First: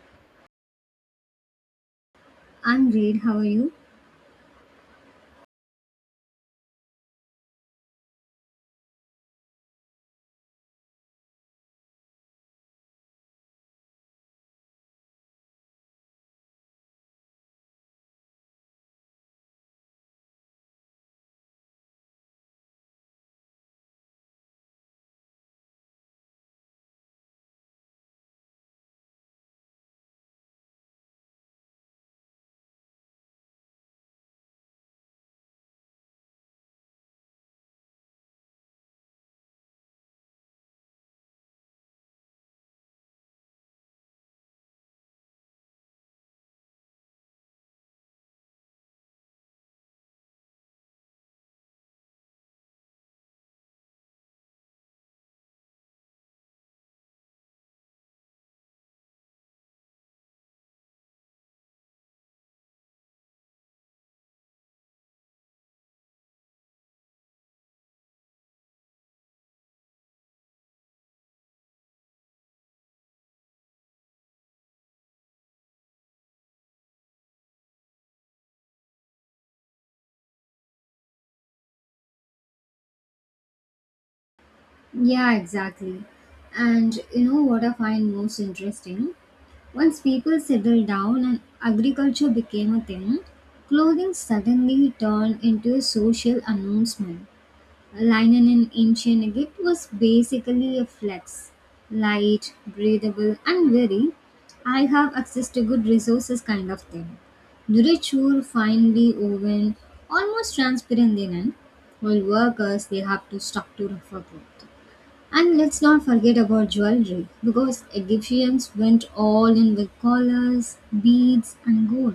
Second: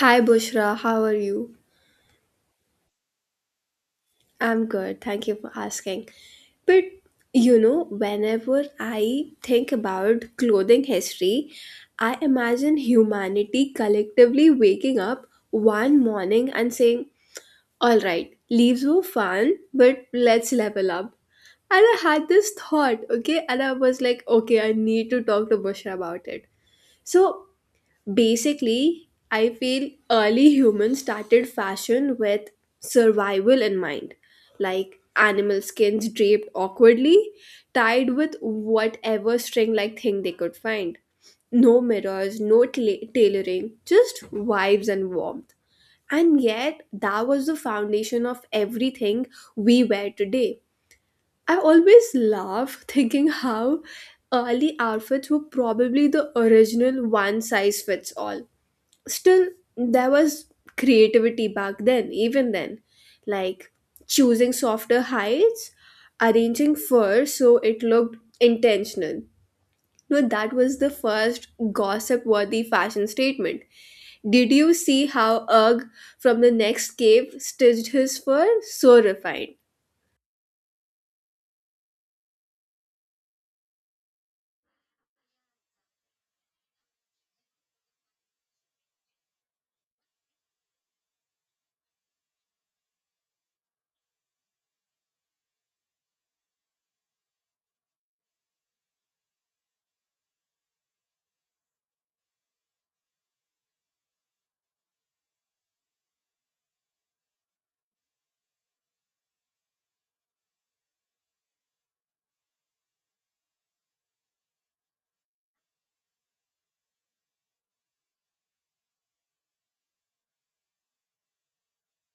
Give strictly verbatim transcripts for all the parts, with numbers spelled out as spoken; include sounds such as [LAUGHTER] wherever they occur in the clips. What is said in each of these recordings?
Hi Bushra, how are you? I'm great. How are you? I'm good, thank you for asking. But you know, whenever I think about clothing history, I imagine humanity collectively waking up one morning and saying, "All right, leaves were fun, but let's level up." And I had this thought, okay, and I was like, "Okay, I need to talk to Bushra about it." So Basically, I feel early humans started fashion with survival in mind, like animal skins draped awkwardly, tied with whatever string like thing they could find. No mirrors, no tla- tailoring, just vibes and warmth. And yet, that was the foundation of everything we wear today. I always laugh [LAUGHS] thinking how early outfits were probably the original one size fits all. Still, there was creativity back then, even then, like choosing softer heights, arranging fur so it looked intentional. No, that was the first gossip worthy fashion statement. Did you see how Urg from the next cave stitched his fur so refined? Yeah, exactly. And you know what I find most interesting? Once people settled down and agriculture became a thing, clothing suddenly turned into a social announcement. Linen in ancient Egypt was basically a flex, light, breathable, and very I have access to good resources kind of thing. Nourriture finely woven, almost transparent linen, while workers they have to structure for growth. And let's not forget about jewelry because Egyptians went all in with collars, beads, and gold.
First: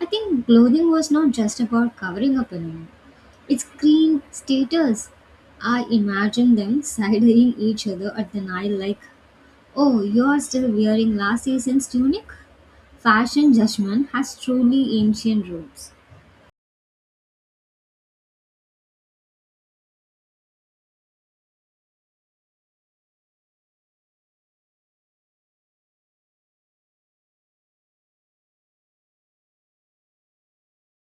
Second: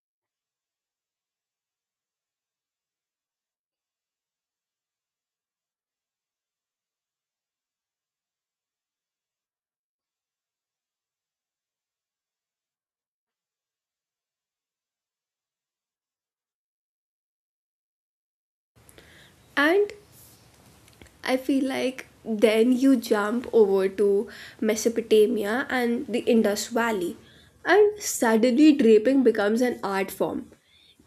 I think clothing was not just about covering up anymore. It's green status. I imagine them side eyeing each other at the Nile like, oh, you're still wearing last season's tunic? Fashion judgment has truly ancient roots. And I feel like then you jump over to Mesopotamia and the Indus Valley, and suddenly draping becomes an art form.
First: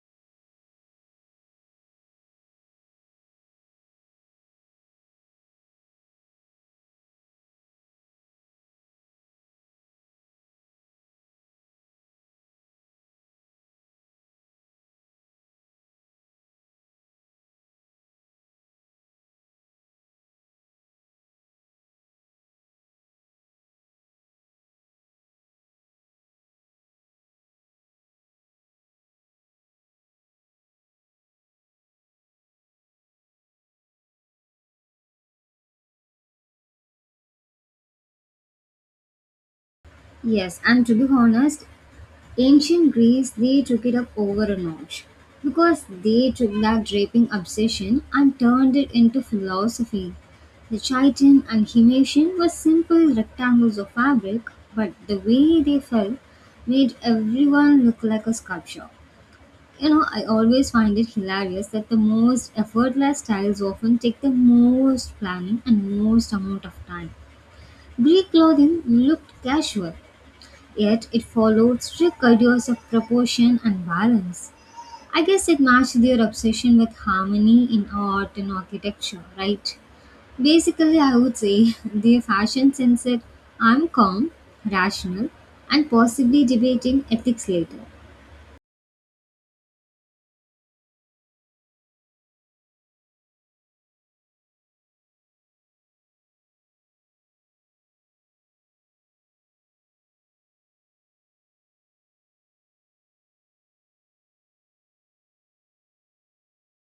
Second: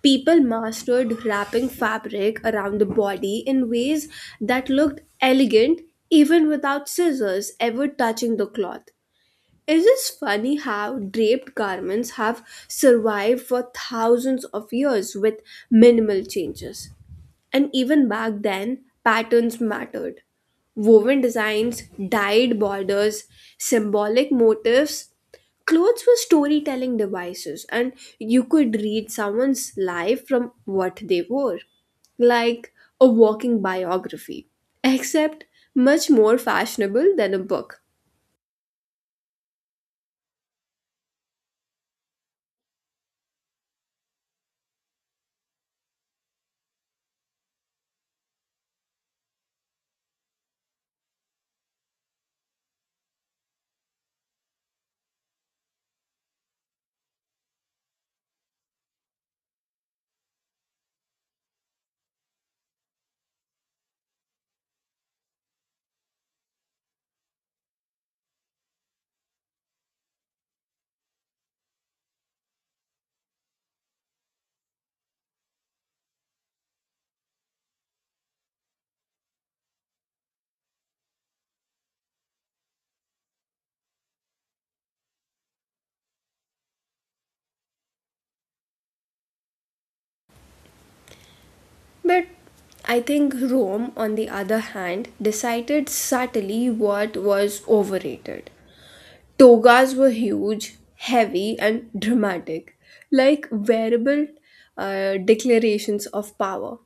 People mastered wrapping fabric around the body in ways that looked elegant even without scissors ever touching the cloth. It is funny how draped garments have survived for thousands of years with minimal changes. And even back then, patterns mattered. Woven designs, dyed borders, symbolic motifs. Clothes were storytelling devices, and you could read someone's life from what they wore, like a walking biography, except much more fashionable than a book. Yes, and to be honest, ancient Greece, they took it up over a notch because they took that draping obsession and turned it into philosophy. The chiton and himation were simple rectangles of fabric, but the way they fell made everyone look like a sculpture. You know, I always find it hilarious that the most effortless styles often take the most planning and most amount of time. Greek clothing looked casual, yet it followed strict ideas of proportion and balance. I guess it matched their obsession with harmony in art and architecture, right? Basically, I would say [LAUGHS] their fashion sense said, I'm calm, rational, and possibly debating ethics later. But I think Rome, on the other hand, decided subtly what was overrated. Togas were huge, heavy, and dramatic, like wearable uh, declarations of power.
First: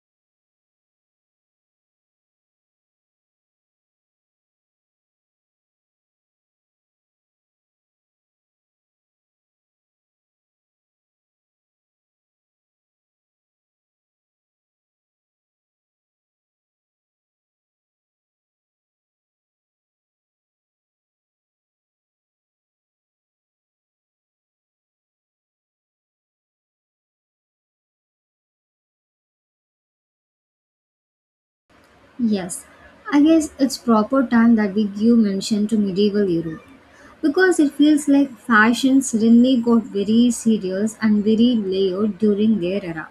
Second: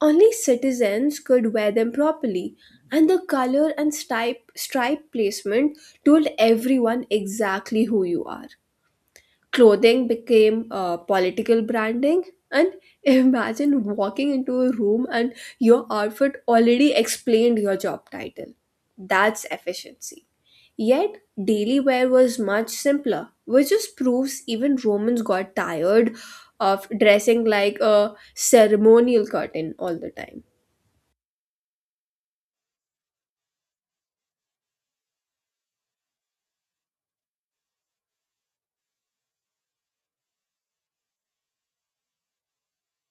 Only citizens could wear them properly, and the color and stripe, stripe placement told everyone exactly who you are. Clothing became uh, political branding. And [LAUGHS] imagine walking into a room and your outfit already explained your job title. That's efficiency. Yet, daily wear was much simpler, which just proves even Romans got tired of dressing like a ceremonial curtain all the time. Yes, I guess it's proper time that we give mention to medieval Europe because it feels like fashion suddenly got very serious and very layered during their era.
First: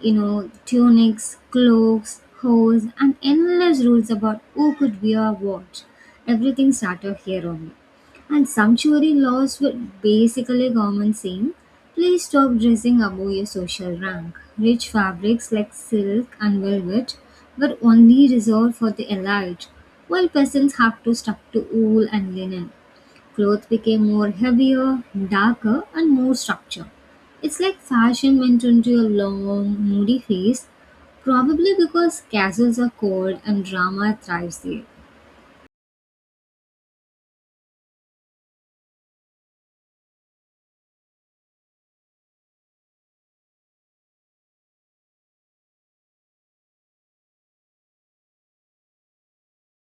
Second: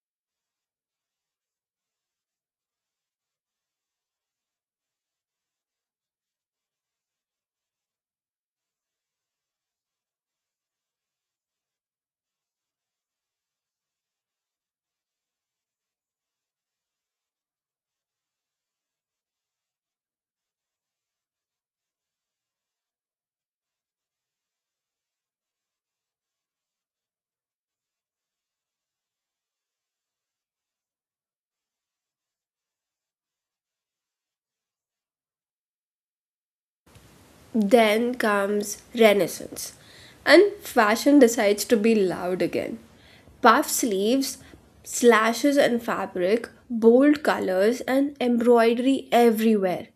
You know, tunics, cloaks, hose, and endless rules about who could wear what. Everything started here only. And sumptuary laws were basically government saying, please stop dressing above your social rank. Rich fabrics like silk and velvet were only reserved for the elite, while peasants had to stuck to wool and linen. Clothes became more heavier, darker, and more structured. It's like fashion went into a long, moody phase, probably because castles are cold and drama thrives there. Then comes Renaissance, and fashion decides to be loud again. Puff sleeves, slashes on fabric, bold colors, and embroidery everywhere.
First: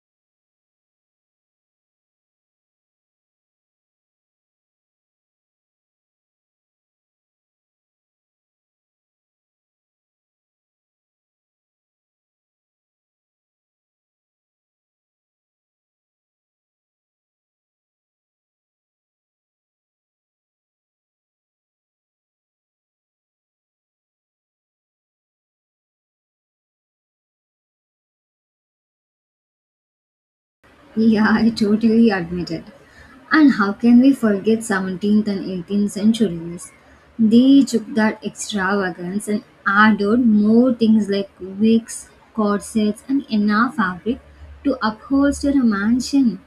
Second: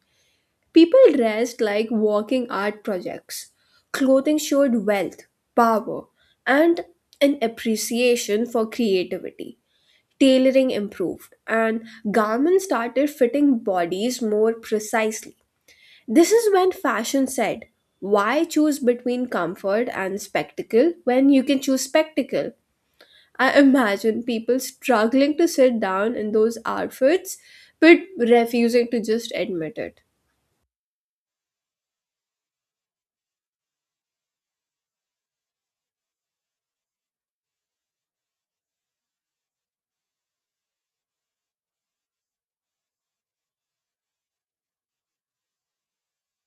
People dressed like walking art projects. Clothing showed wealth, power, and an appreciation for creativity. Tailoring improved, and garments started fitting bodies more precisely. This is when fashion said, "Why choose between comfort and spectacle when you can choose spectacle?" I imagine people struggling to sit down in those outfits but refusing to just admit it. Yeah, I totally admit it. And how can we forget seventeenth and eighteenth centuries? They took that extravagance and added more things like wigs, corsets, and enough fabric to upholster a mansion.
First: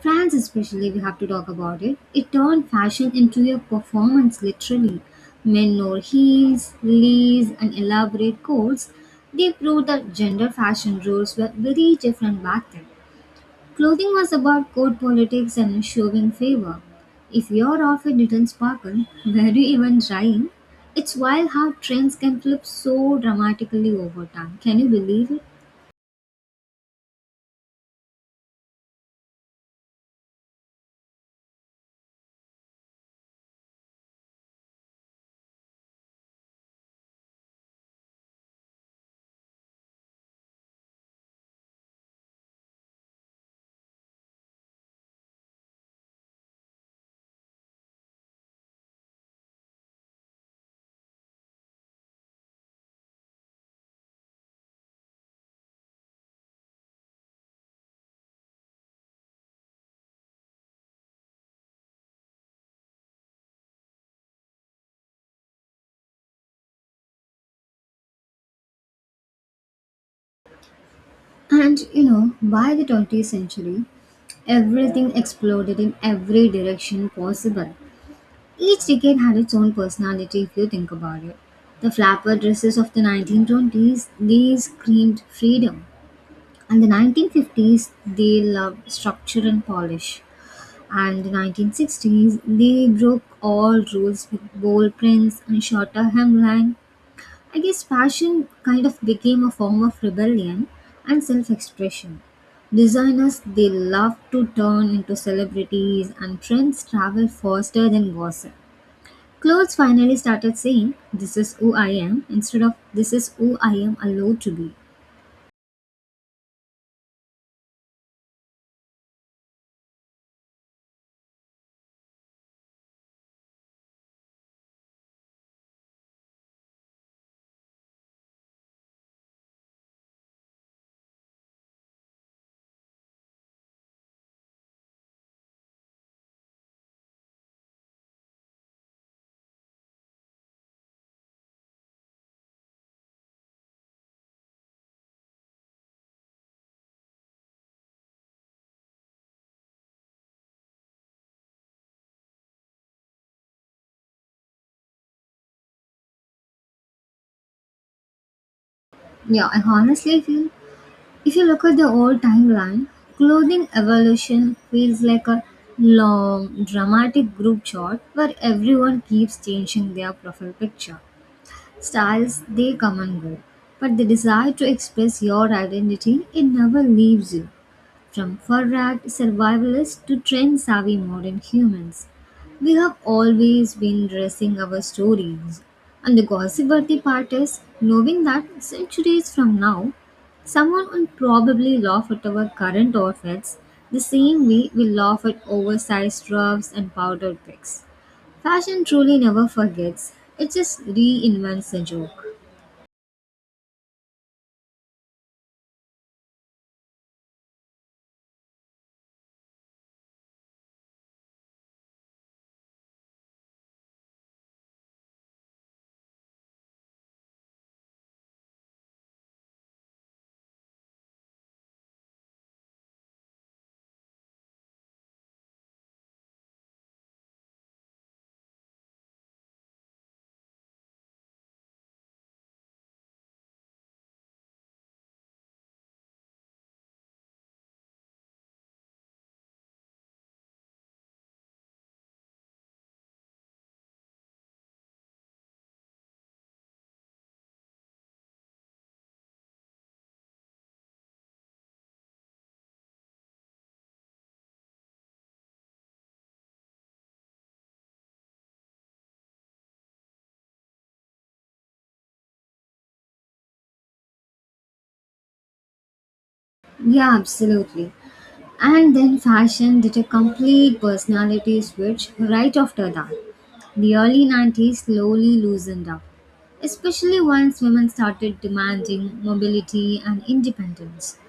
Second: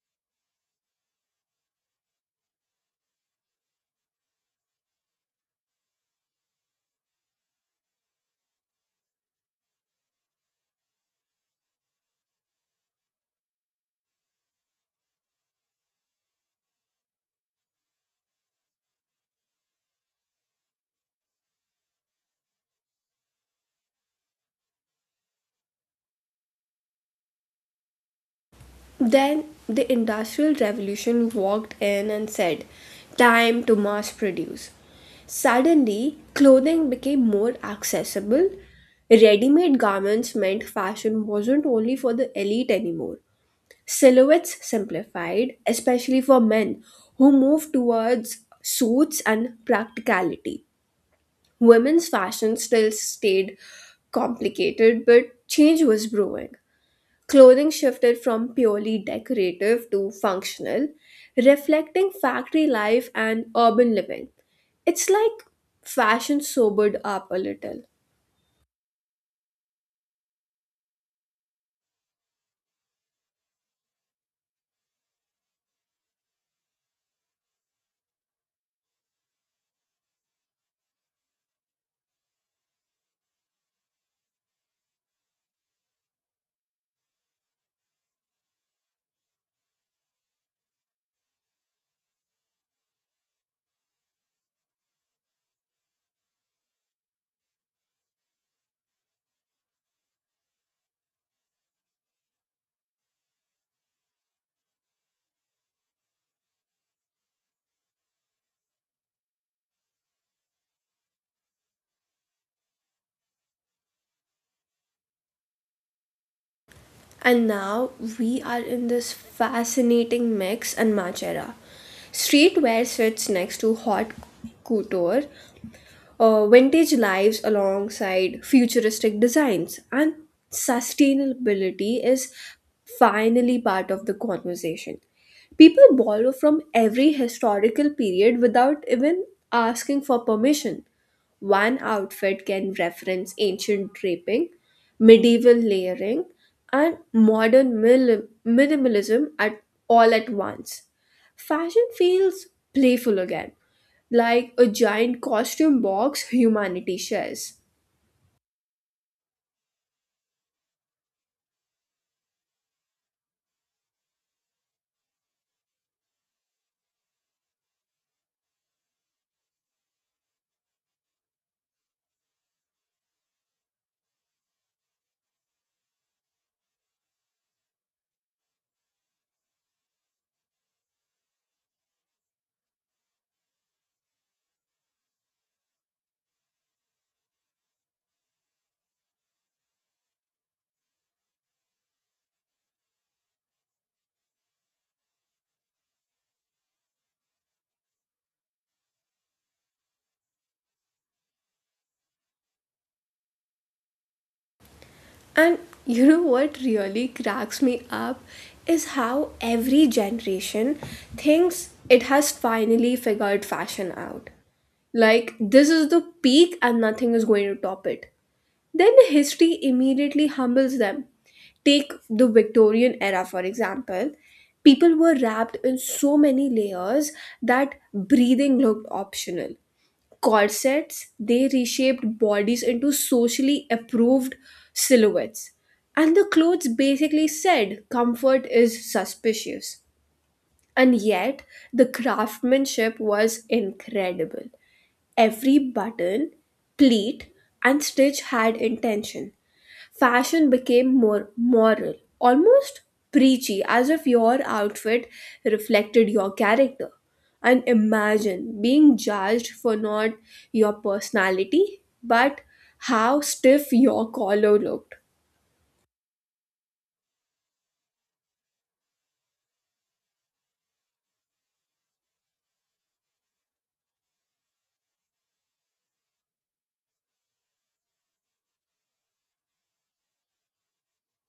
France especially, we have to talk about it. It turned fashion into a performance literally. Men wore heels, lace, and elaborate coats. They proved that gender fashion rules were very different back then. Clothing was about court politics and showing favor. If your outfit didn't sparkle, [LAUGHS] were you even trying? It's wild how trends can flip so dramatically over time. Can you believe it? Then the Industrial Revolution walked in and said, "Time to mass produce." Suddenly, clothing became more accessible. Ready made garments meant fashion wasn't only for the elite anymore. Silhouettes simplified, especially for men who move towards suits and practicality. Women's fashion still stayed complicated, but change was brewing. Clothing shifted from purely decorative to functional, reflecting factory life and urban living. It's like fashion sobered up a little. And you know, by the twentieth century, everything exploded in every direction possible. Each decade had its own personality if you think about it. The flapper dresses of the nineteen twenties, they screamed freedom. And the nineteen fifties, they loved structure and polish. And the nineteen sixties, they broke all rules with bold prints and shorter hemline. I guess fashion kind of became a form of rebellion and self expression. Designers they love to turn into celebrities and trends travel faster than gossip. Clothes finally started saying this is who I am instead of this is who I am allowed to be. And now we are in this fascinating mix and match era. Streetwear sits next to hot couture, uh, vintage lives alongside futuristic designs, and sustainability is finally part of the conversation. People borrow from every historical period without even asking for permission. One outfit can reference ancient draping, medieval layering, and modern mil- minimalism at all at once. Fashion feels playful again, like a giant costume box humanity shares. Yeah, I honestly feel if you look at the old timeline, clothing evolution feels like a long dramatic group shot where everyone keeps changing their profile picture. Styles, they come and go, but the desire to express your identity, it never leaves you. From fur rat survivalists to trend savvy modern humans, we have always been dressing our stories. And the gossip worthy part is knowing that centuries from now, someone will probably laugh at our current outfits the same way we laugh at oversized ruffs and powdered pics. Fashion truly never forgets, it just reinvents the joke. And you know what really cracks me up is how every generation thinks it has finally figured fashion out. Like, this is the peak and nothing is going to top it. Then history immediately humbles them. Take the Victorian era, for example. People were wrapped in so many layers that breathing looked optional. Corsets, they reshaped bodies into socially approved silhouettes. And the clothes basically said comfort is suspicious. And yet, the craftsmanship was incredible. Every button, pleat, and stitch had intention. Fashion became more moral, almost preachy, as if your outfit reflected your character. And imagine being judged for not your personality, but how stiff your collar looked. Yeah, absolutely. And then fashion did a complete personality switch right after that. The early nineties slowly loosened up, especially once women started demanding mobility and independence.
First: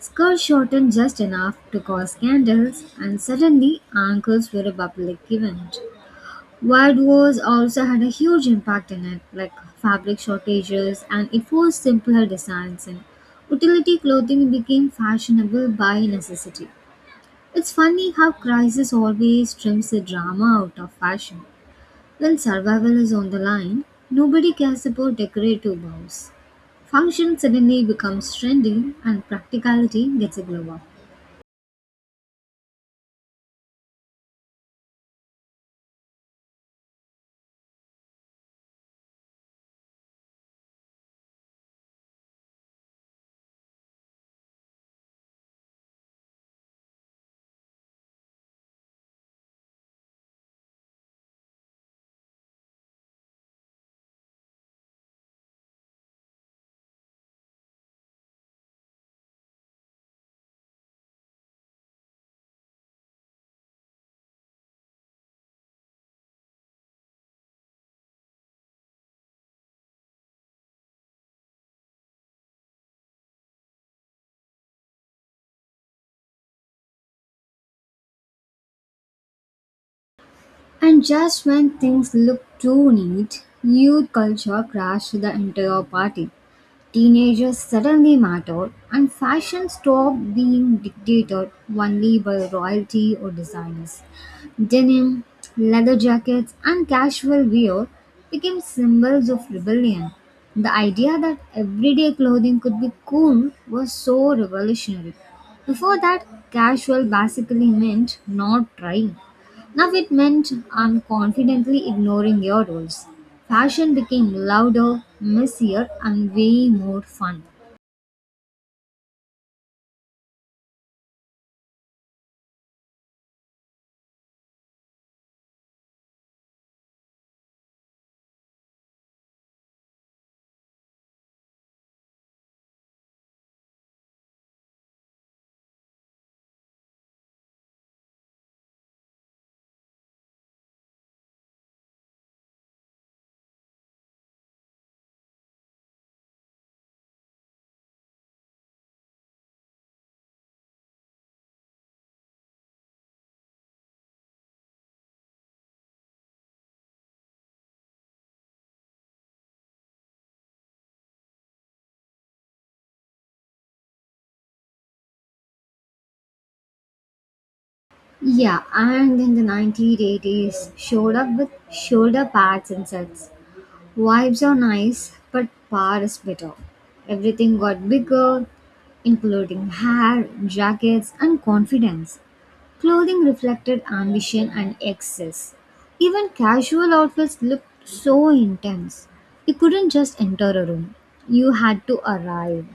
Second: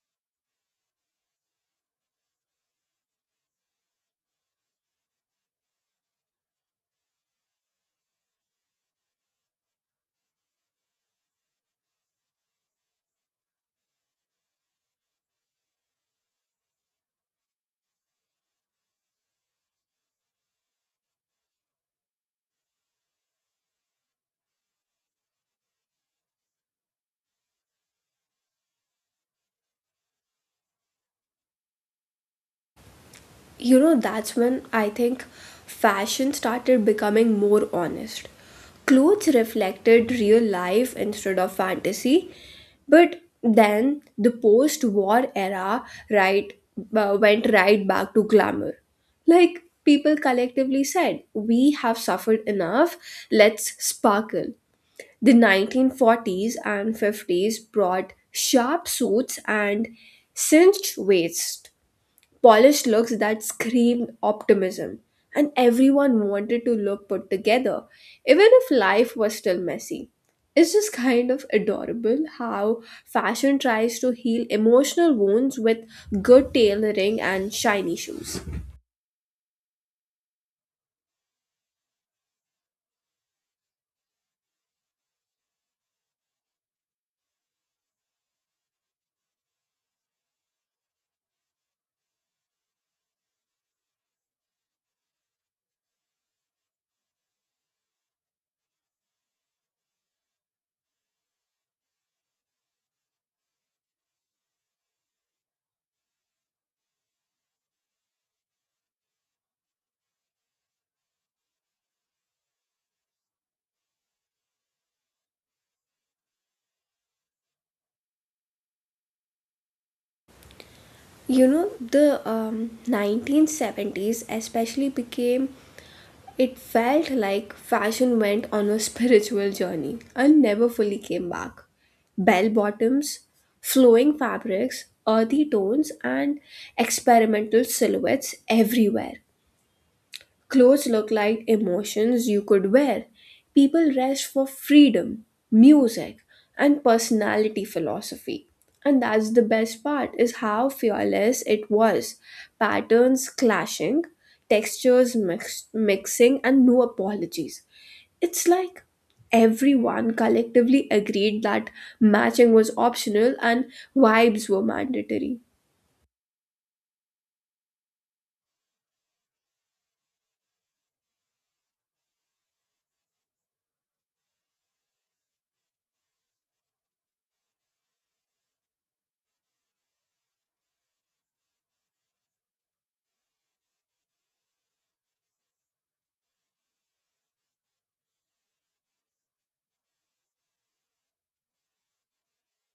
Skirts shortened just enough to cause scandals, and suddenly ankles were a public event. World Wars also had a huge impact in it, like fabric shortages, and it forced simpler designs, and utility clothing became fashionable by necessity. It's funny how crisis always trims the drama out of fashion. When survival is on the line, nobody cares about decorative bows. Function suddenly becomes trendy, and practicality gets a glow up. You know, that's when I think fashion started becoming more honest. Clothes reflected real life instead of fantasy. But then the post war era, right, uh, went right back to glamour. Like people collectively said, "We have suffered enough, let's sparkle." The nineteen forties and fifties brought sharp suits and cinched waists, polished looks that screamed optimism, and everyone wanted to look put together, even if life was still messy. It's just kind of adorable how fashion tries to heal emotional wounds with good tailoring and shiny shoes. And just when things look too neat, youth culture crashed the entire party. Teenagers suddenly mattered, and fashion stopped being dictated only by royalty or designers. Denim, leather jackets, and casual wear became symbols of rebellion. The idea that everyday clothing could be cool was so revolutionary. Before that, casual basically meant not trying. Now it meant I'm confidently ignoring your rules. Fashion became louder, messier, and way more fun. You know, the um, nineteen seventies especially became — it felt like fashion went on a [LAUGHS] spiritual journey and never fully came back. Bell bottoms, flowing fabrics, earthy tones, and experimental silhouettes everywhere. Clothes look like emotions you could wear. People rest for freedom, music, and personality philosophy. And that's the best part, is how fearless it was. Patterns clashing, textures mix- mixing, and no apologies. It's like everyone collectively agreed that matching was optional and vibes were mandatory. Yeah, and in the nineteen eighties, showed up with shoulder pads and such. Vibes are nice, but power is better. Everything got bigger, including hair, jackets, and confidence. Clothing reflected ambition and excess. Even casual outfits looked so intense. You couldn't just enter a room, you had to arrive.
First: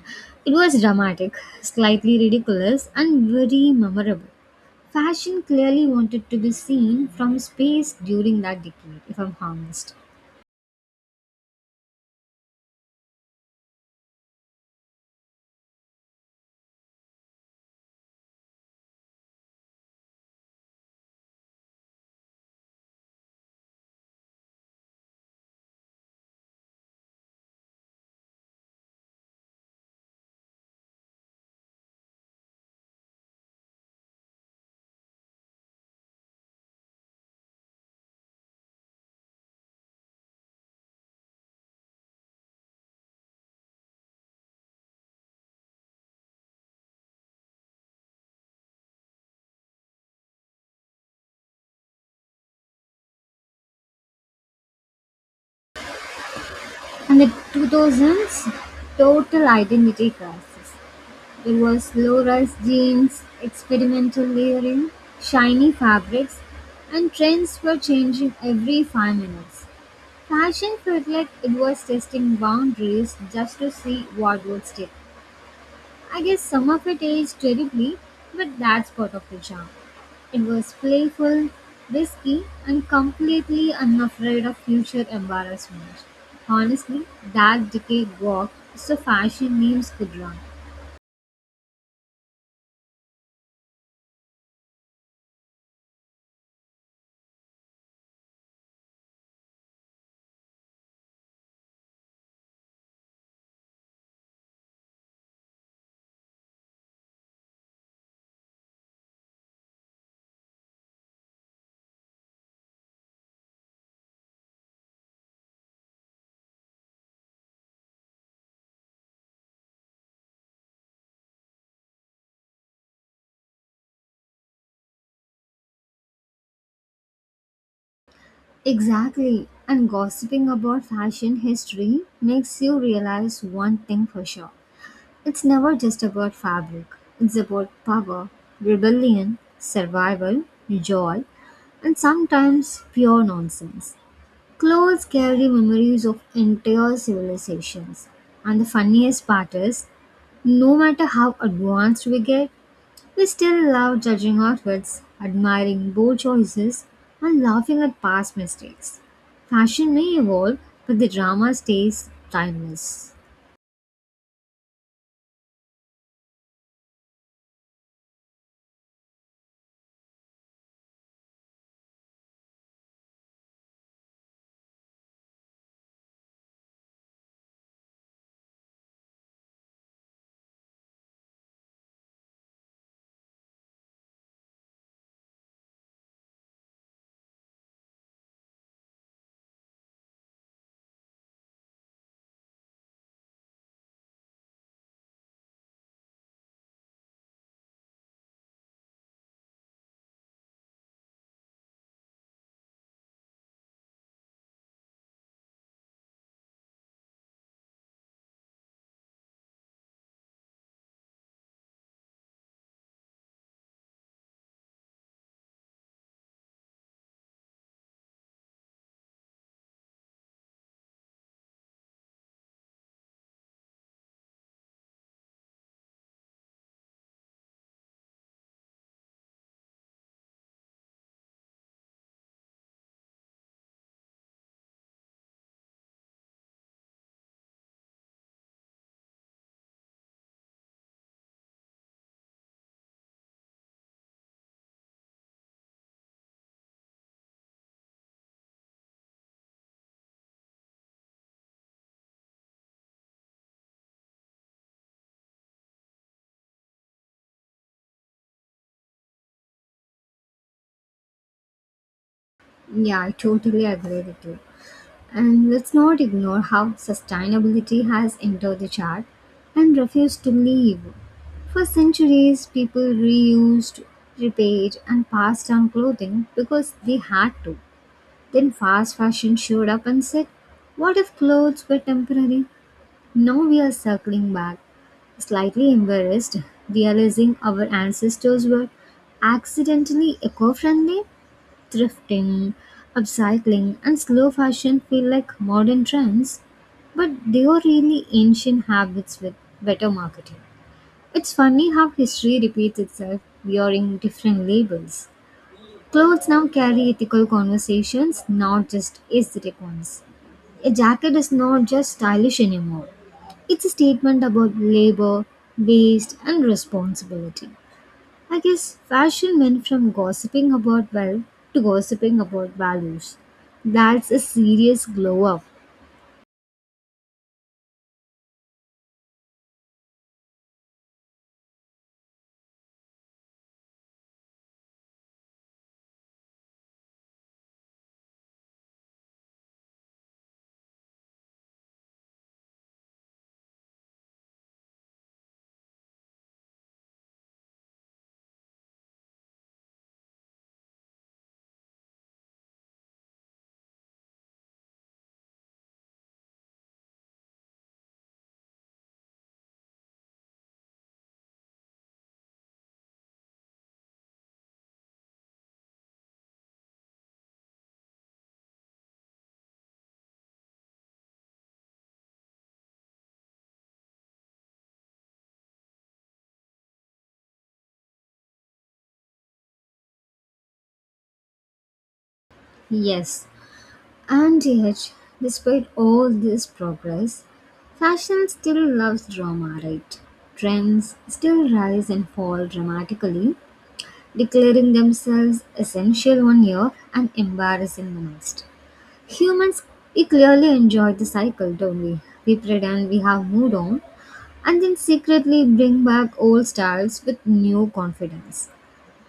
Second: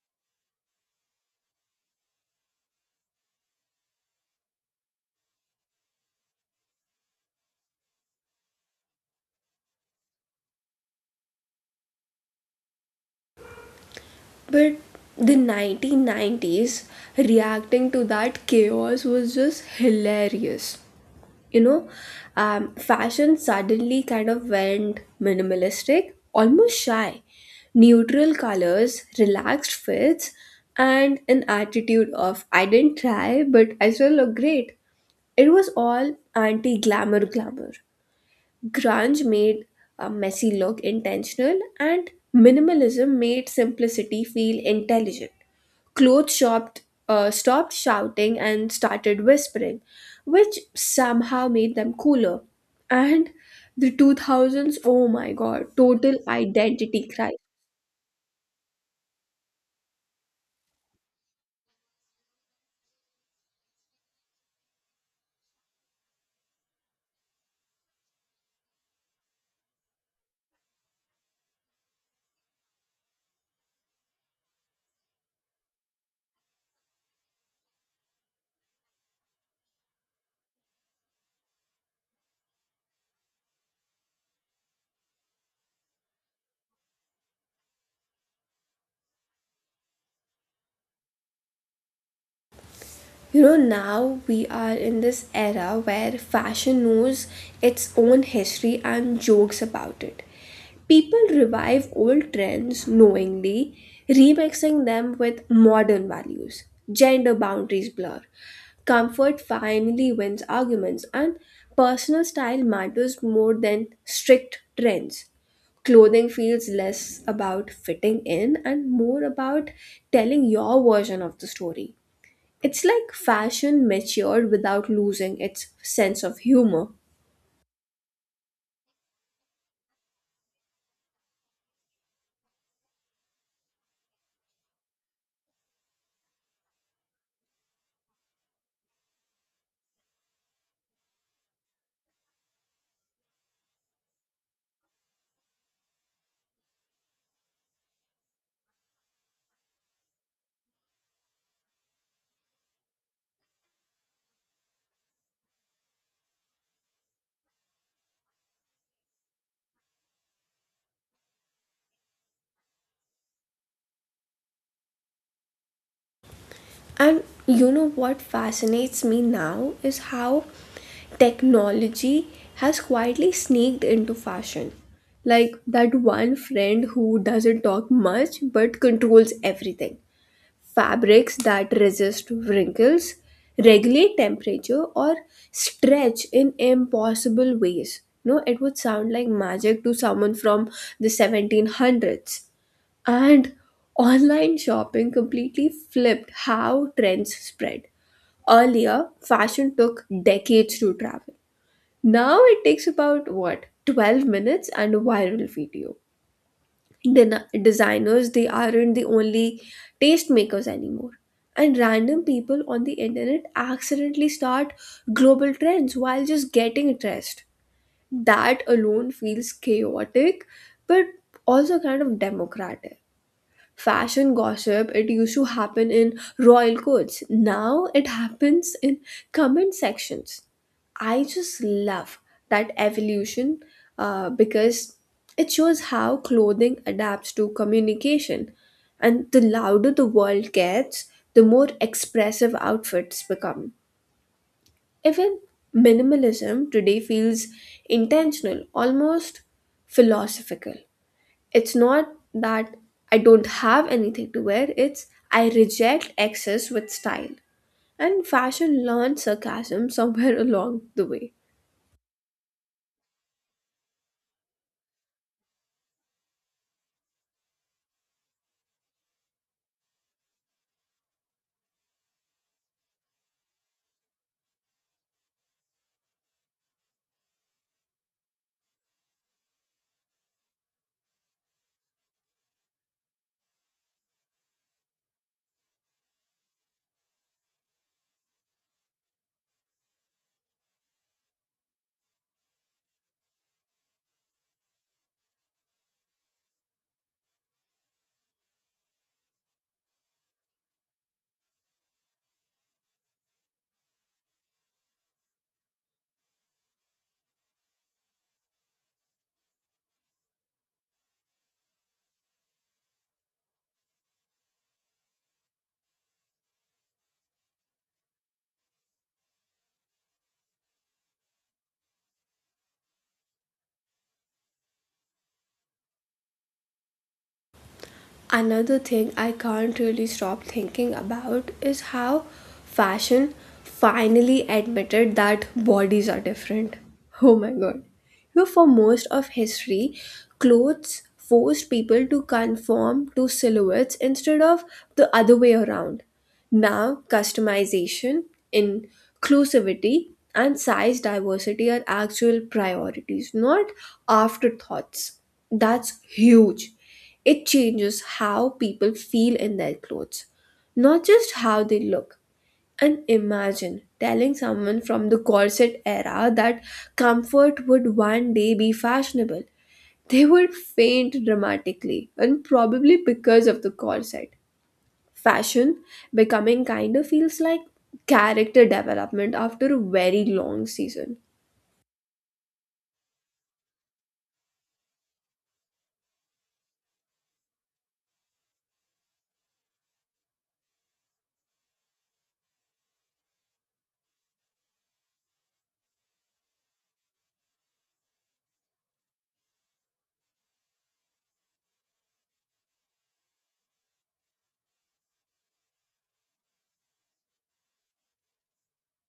It was dramatic, slightly ridiculous, and very memorable. Fashion clearly wanted to be seen from space during that decade, if I'm honest. But the nineteen nineties reacting to that chaos was just hilarious. You know, um, fashion suddenly kind of went minimalistic, almost shy. Neutral colors, relaxed fits, and an attitude of "I didn't try, but I still look great." It was all anti glamour glamour. Grunge made a messy look intentional, and minimalism made simplicity feel intelligent. Clothes shopped, uh, stopped shouting and started whispering, which somehow made them cooler. And the two thousands, oh my god, total identity In the crisis. two-thousands, total identity crisis: there was low-rise jeans, experimental layering, shiny fabrics, and trends were changing every five minutes. Fashion felt like it was testing boundaries just to see what would stick. I guess some of it aged terribly, but that's part of the charm. It was playful, risky, and completely unafraid of future embarrassment. Honestly, that decade walked so fashion memes could run. You know, now we are in this era where fashion knows its own history and jokes about it. People revive old trends knowingly, remixing them with modern values. Gender boundaries blur. Comfort finally wins arguments, and personal style matters more than strict trends. Clothing feels less about fitting in and more about telling your version of the story. It's like fashion matured without losing its sense of humor. Exactly, and gossiping about fashion history makes you realize one thing for sure. It's never just about fabric, it's about power, rebellion, survival, joy, and sometimes pure nonsense. Clothes carry memories of entire civilizations. And the funniest part is, no matter how advanced we get, we still love judging outfits, admiring bold choices, and laughing at past mistakes. Fashion may evolve, but the drama stays timeless. And you know what fascinates me now is how technology has quietly sneaked into fashion. Like that one friend who doesn't talk much but controls everything. Fabrics that resist wrinkles, regulate temperature, or stretch in impossible ways. No, it would sound like magic to someone from the seventeen hundreds. And online shopping completely flipped how trends spread. Earlier, fashion took decades to travel. Now it takes about what, twelve minutes and a viral video? Den- designers, they aren't the only tastemakers anymore. And random people on the internet accidentally start global trends while just getting dressed. That alone feels chaotic, but also kind of democratic. Fashion gossip, it used to happen in royal courts. Now it happens in comment sections. I just love that evolution, uh, because it shows how clothing adapts to communication. And the louder the world gets, the more expressive outfits become. Even minimalism today feels intentional, almost philosophical. It's not that I don't have anything to wear, it's I reject excess with style. And fashion learned sarcasm somewhere [LAUGHS] along the way. Yeah, I totally agree with you. And let's not ignore how sustainability has entered the chart and refused to leave. For centuries, people reused, repaid, and passed on clothing because they had to. Then fast fashion showed up and said, what if clothes were temporary? Now we are circling back, slightly embarrassed, realizing our ancestors were accidentally eco friendly thrifting, upcycling, and slow fashion feel like modern trends, but they are really ancient habits with better marketing. It's funny how history repeats itself wearing different labels. Clothes now carry ethical conversations, not just aesthetic ones. A jacket is not just stylish anymore. It's a statement about labor, waste, and responsibility. I guess fashion went from gossiping about wealth to gossiping about values. That's a serious glow up, Another thing I can't really stop thinking about is how fashion finally admitted that bodies are different. Oh my god. You know, for most of history, clothes forced people to conform to silhouettes instead of the other way around. Now, customization, inclusivity, and size diversity are actual priorities, not afterthoughts. That's huge. It changes how people feel in their clothes, not just how they look. And imagine telling someone from the corset era that comfort would one day be fashionable. They would faint dramatically, and probably because of the corset. Fashion becoming kind of feels like character development after a very long season. yes. And yet, despite all this progress, fashion still loves drama, right? Trends still rise and fall dramatically, declaring themselves essential one year and embarrassing the next. Humans, we clearly enjoy the cycle, don't we? We pretend we have moved on, and then secretly bring back old styles with new confidence.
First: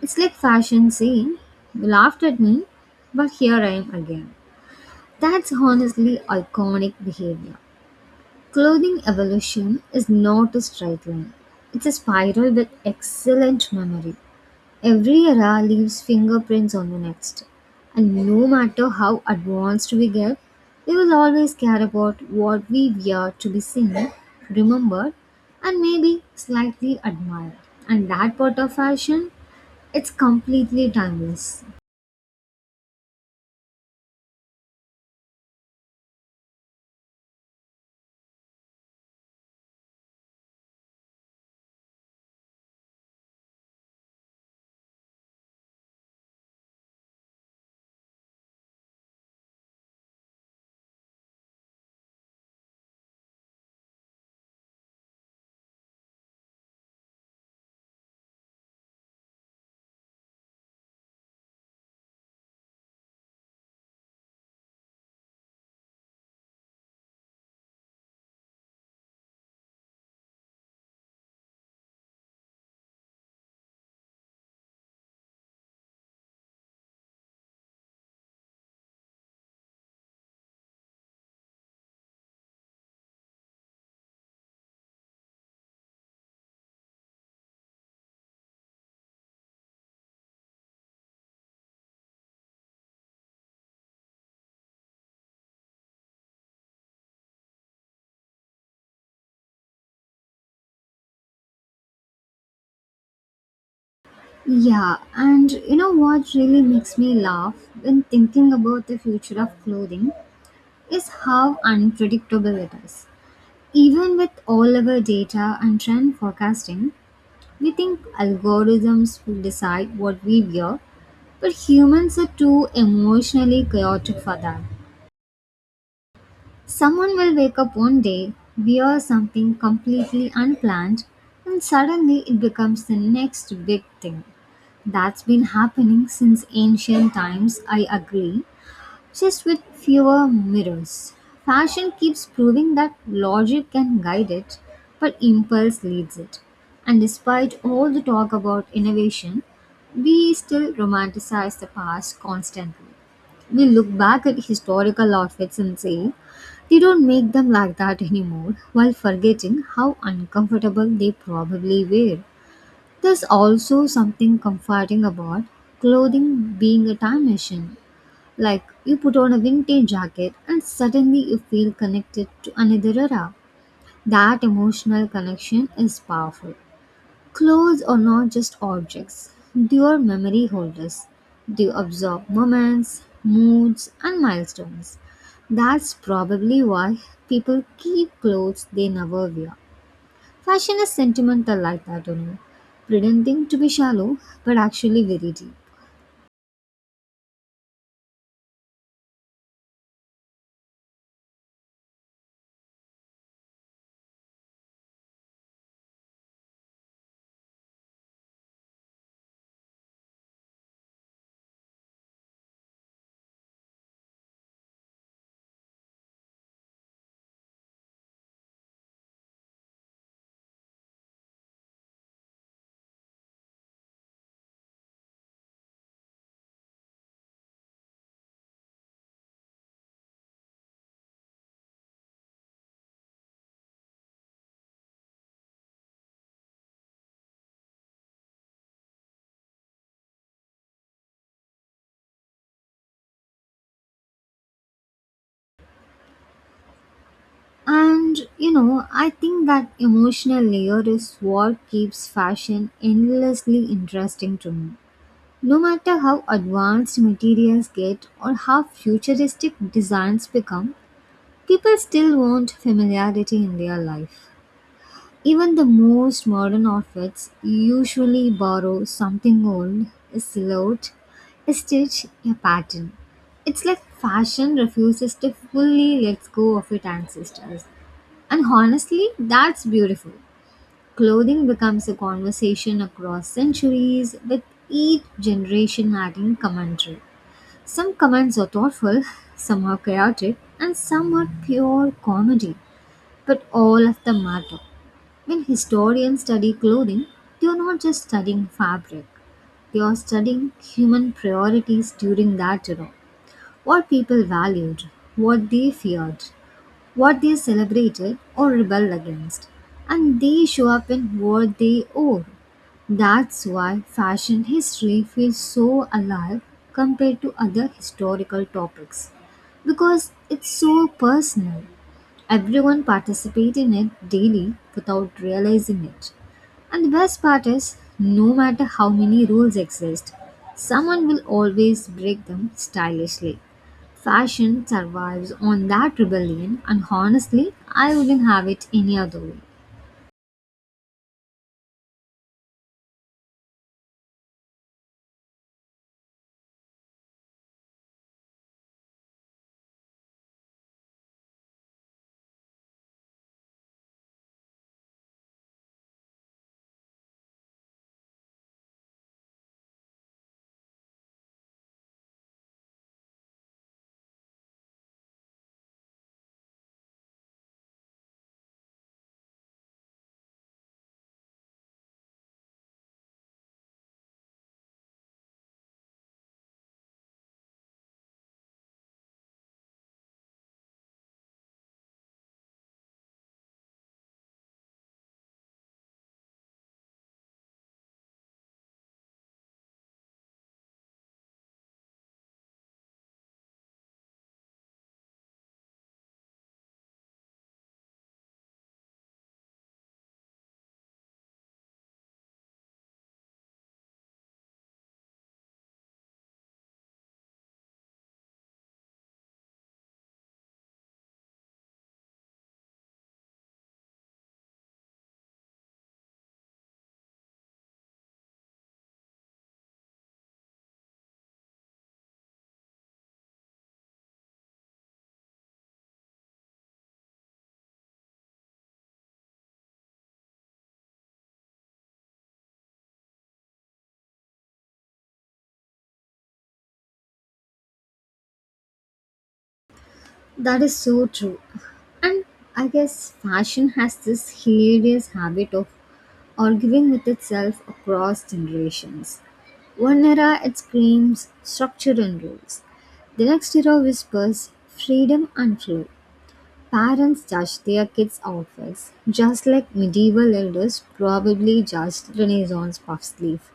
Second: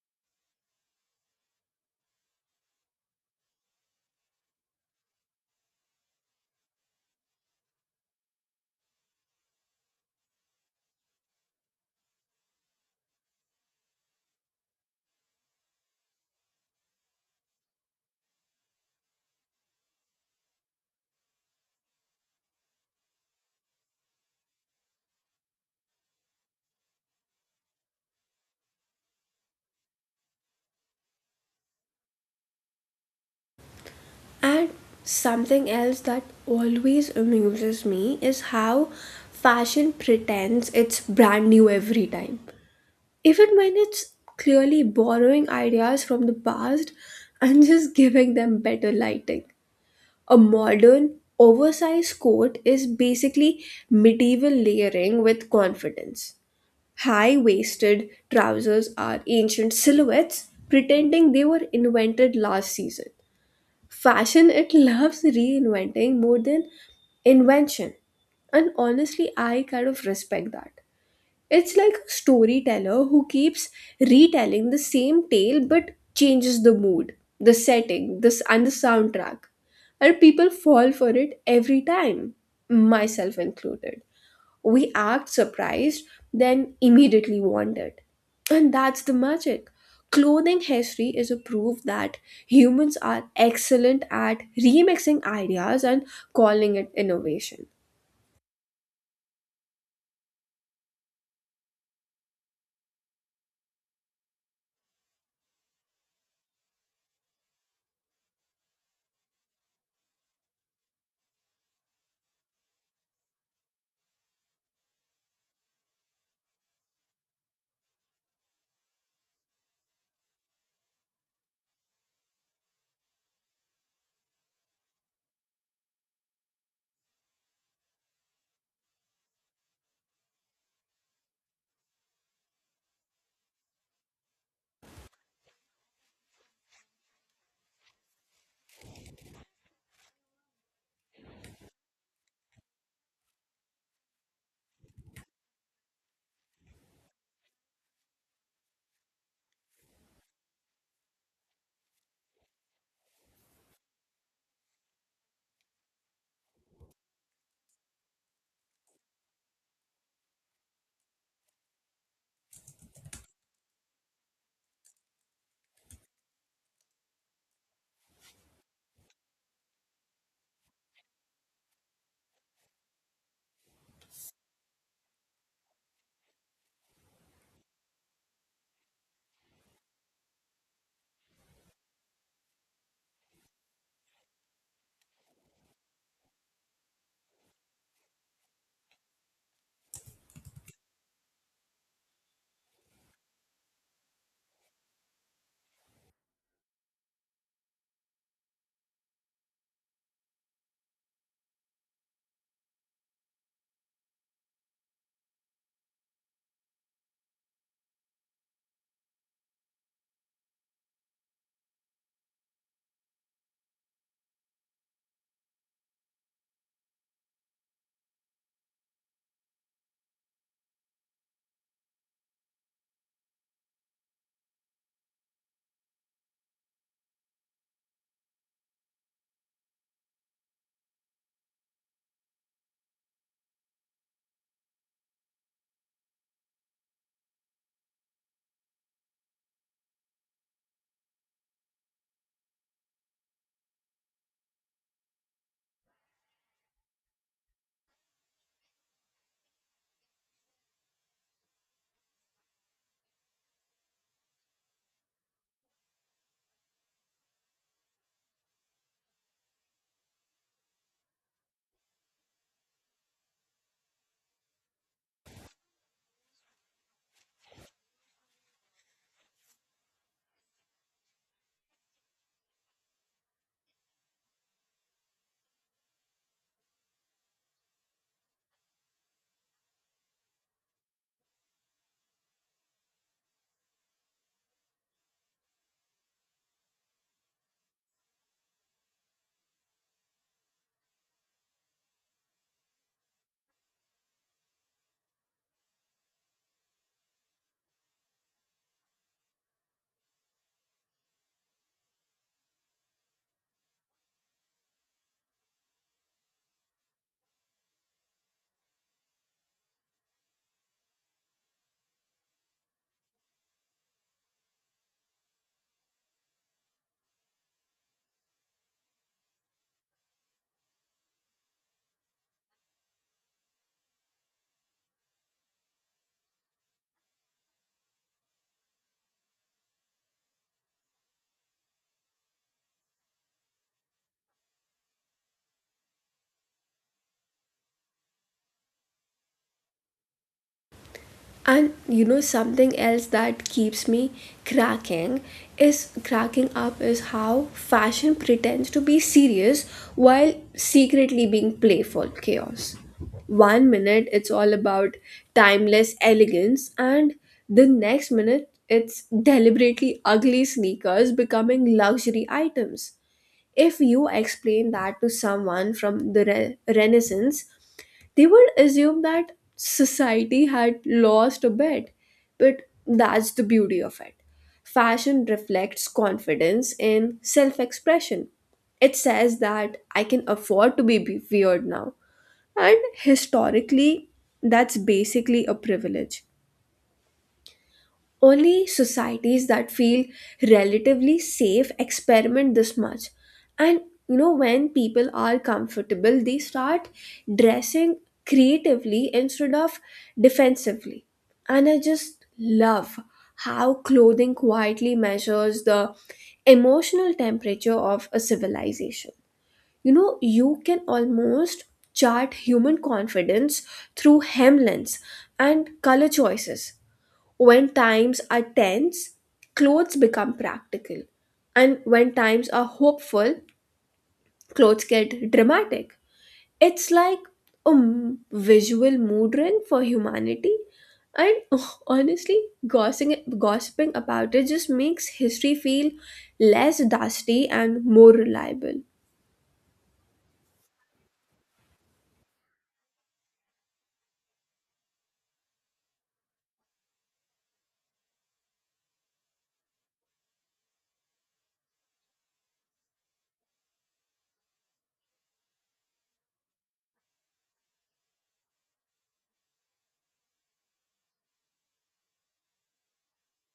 It's like fashion saying, you laughed at me, but here I am again. That's honestly iconic behavior. Clothing evolution is not a straight line, it's a spiral with excellent memory. Every era leaves fingerprints on the next. And no matter how advanced we get, we will always care about what we wear to be seen, remembered, and maybe slightly admired. And that part of fashion, it's completely timeless. And something else that always amuses me is how fashion pretends it's brand new every time. Even when it's clearly borrowing ideas from the past [LAUGHS] and just giving them better lighting. A modern, oversized coat is basically medieval layering with confidence. High waisted trousers are ancient silhouettes pretending they were invented last season. Fashion, it [LAUGHS] loves reinventing more than invention. And honestly, I kind of respect that. It's like a storyteller who keeps retelling the same tale but changes the mood, the setting, this and the soundtrack. And people fall for it every time, myself included. We act surprised, then immediately want it. And that's the magic. Clothing history is a proof that humans are excellent at remixing ideas and calling it innovation. Yeah, and you know what really makes me laugh when thinking about the future of clothing is how unpredictable it is. Even with all our data and trend forecasting, we think algorithms will decide what we wear, but humans are too emotionally chaotic for that. Someone will wake up one day, wear something completely unplanned, and suddenly it becomes the next big thing. That's been happening since ancient times, I agree. Just with fewer mirrors. Fashion keeps proving that logic can guide it, but impulse leads it. And despite all the talk about innovation, we still romanticize the past constantly. We look back at historical outfits and say, they don't make them like that anymore, while forgetting how uncomfortable they probably were. There's also something comforting about clothing being a time machine, like you put on a vintage jacket and suddenly you feel connected to another era. That emotional connection is powerful. Clothes are not just objects, they are memory holders. They absorb moments, moods, and milestones. That's probably why people keep clothes they never wear. Fashion is sentimental like that, you know, pretending to be shallow but actually very deep. And you know, I think that emotional layer is what keeps fashion endlessly interesting to me. No matter how advanced materials get or how futuristic designs become, people still want familiarity in their life. Even the most modern outfits usually borrow something old, a silhouette, a stitch, a pattern. It's like fashion refuses to fully let go of its ancestors. And honestly, that's beautiful. Clothing becomes a conversation across centuries, with each generation adding commentary. Some comments are thoughtful, [LAUGHS] some are chaotic, and some are pure comedy. But all of them matter. When historians study clothing, they are not just studying fabric, they are studying human priorities during that era. What people valued, what they feared, what they celebrated or rebelled against, and they show up in what they owe. That's why fashion history feels so alive compared to other historical topics because it's so personal. Everyone participates in it daily without realizing it. And the best part is, no matter how many rules exist, someone will always break them stylishly. Fashion survives on that rebellion, and honestly, I wouldn't have it any other way. And you know something else that keeps me cracking is cracking up is how fashion pretends to be serious while secretly being playful chaos. One minute it's all about timeless elegance and the next minute it's deliberately ugly sneakers becoming luxury items. If you explain that to someone from the re- Renaissance, they would assume that society had lost a bit. But that's the beauty of it. Fashion reflects confidence in self-expression. It says that I can afford to be be- weird now, and historically, that's basically a privilege. Only societies that feel relatively safe experiment this much. And you know, when people are comfortable, they start dressing creatively instead of defensively. And I just love how clothing quietly measures the emotional temperature of a civilization. You know, you can almost chart human confidence through hemlines and color choices. When times are tense, clothes become practical. And when times are hopeful, clothes get dramatic. It's like a m- visual mood ring for humanity. And [LAUGHS] honestly, gossiping, gossiping about it just makes history feel less dusty and more reliable. That is so true. And I guess fashion has this hilarious habit of arguing with itself across generations. One era it screams structure and rules. The next era whispers freedom and flow. Parents judge their kids' outfits just like medieval elders probably judged Renaissance puff sleeve.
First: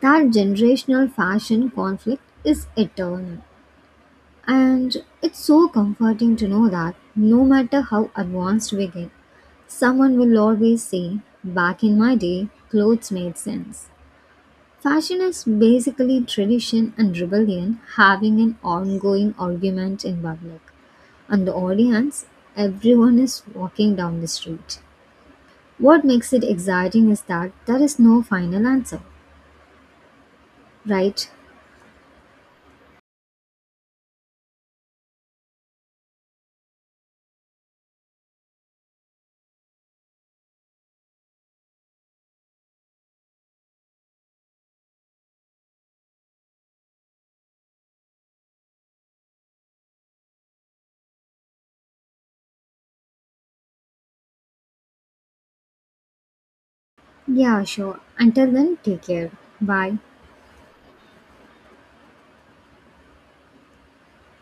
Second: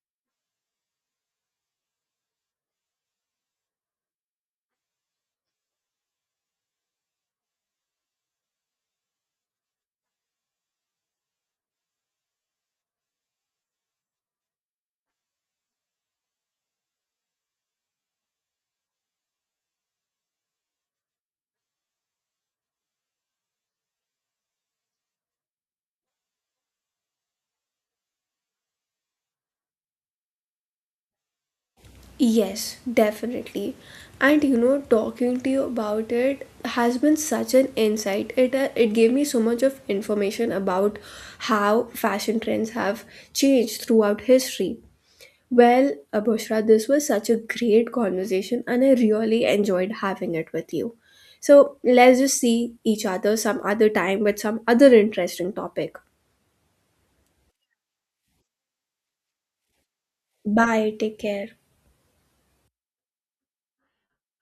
That generational fashion conflict is eternal. And it's so comforting to know that no matter how advanced we get, someone will always say, back in my day, clothes made sense. Fashion is basically tradition and rebellion having an ongoing argument in public. And the audience, everyone is walking down the street. What makes it exciting is that there is no final answer, right? Yes, definitely. And you know, talking to you about it has been such an insight. It uh, it gave me so much of information about how fashion trends have changed throughout history. Well, uh, Bushra, this was such a great conversation, and I really enjoyed having it with you. So let's just see each other some other time with some other interesting topic. Yeah, sure. Until then, take care. Bye. Bye. Take care.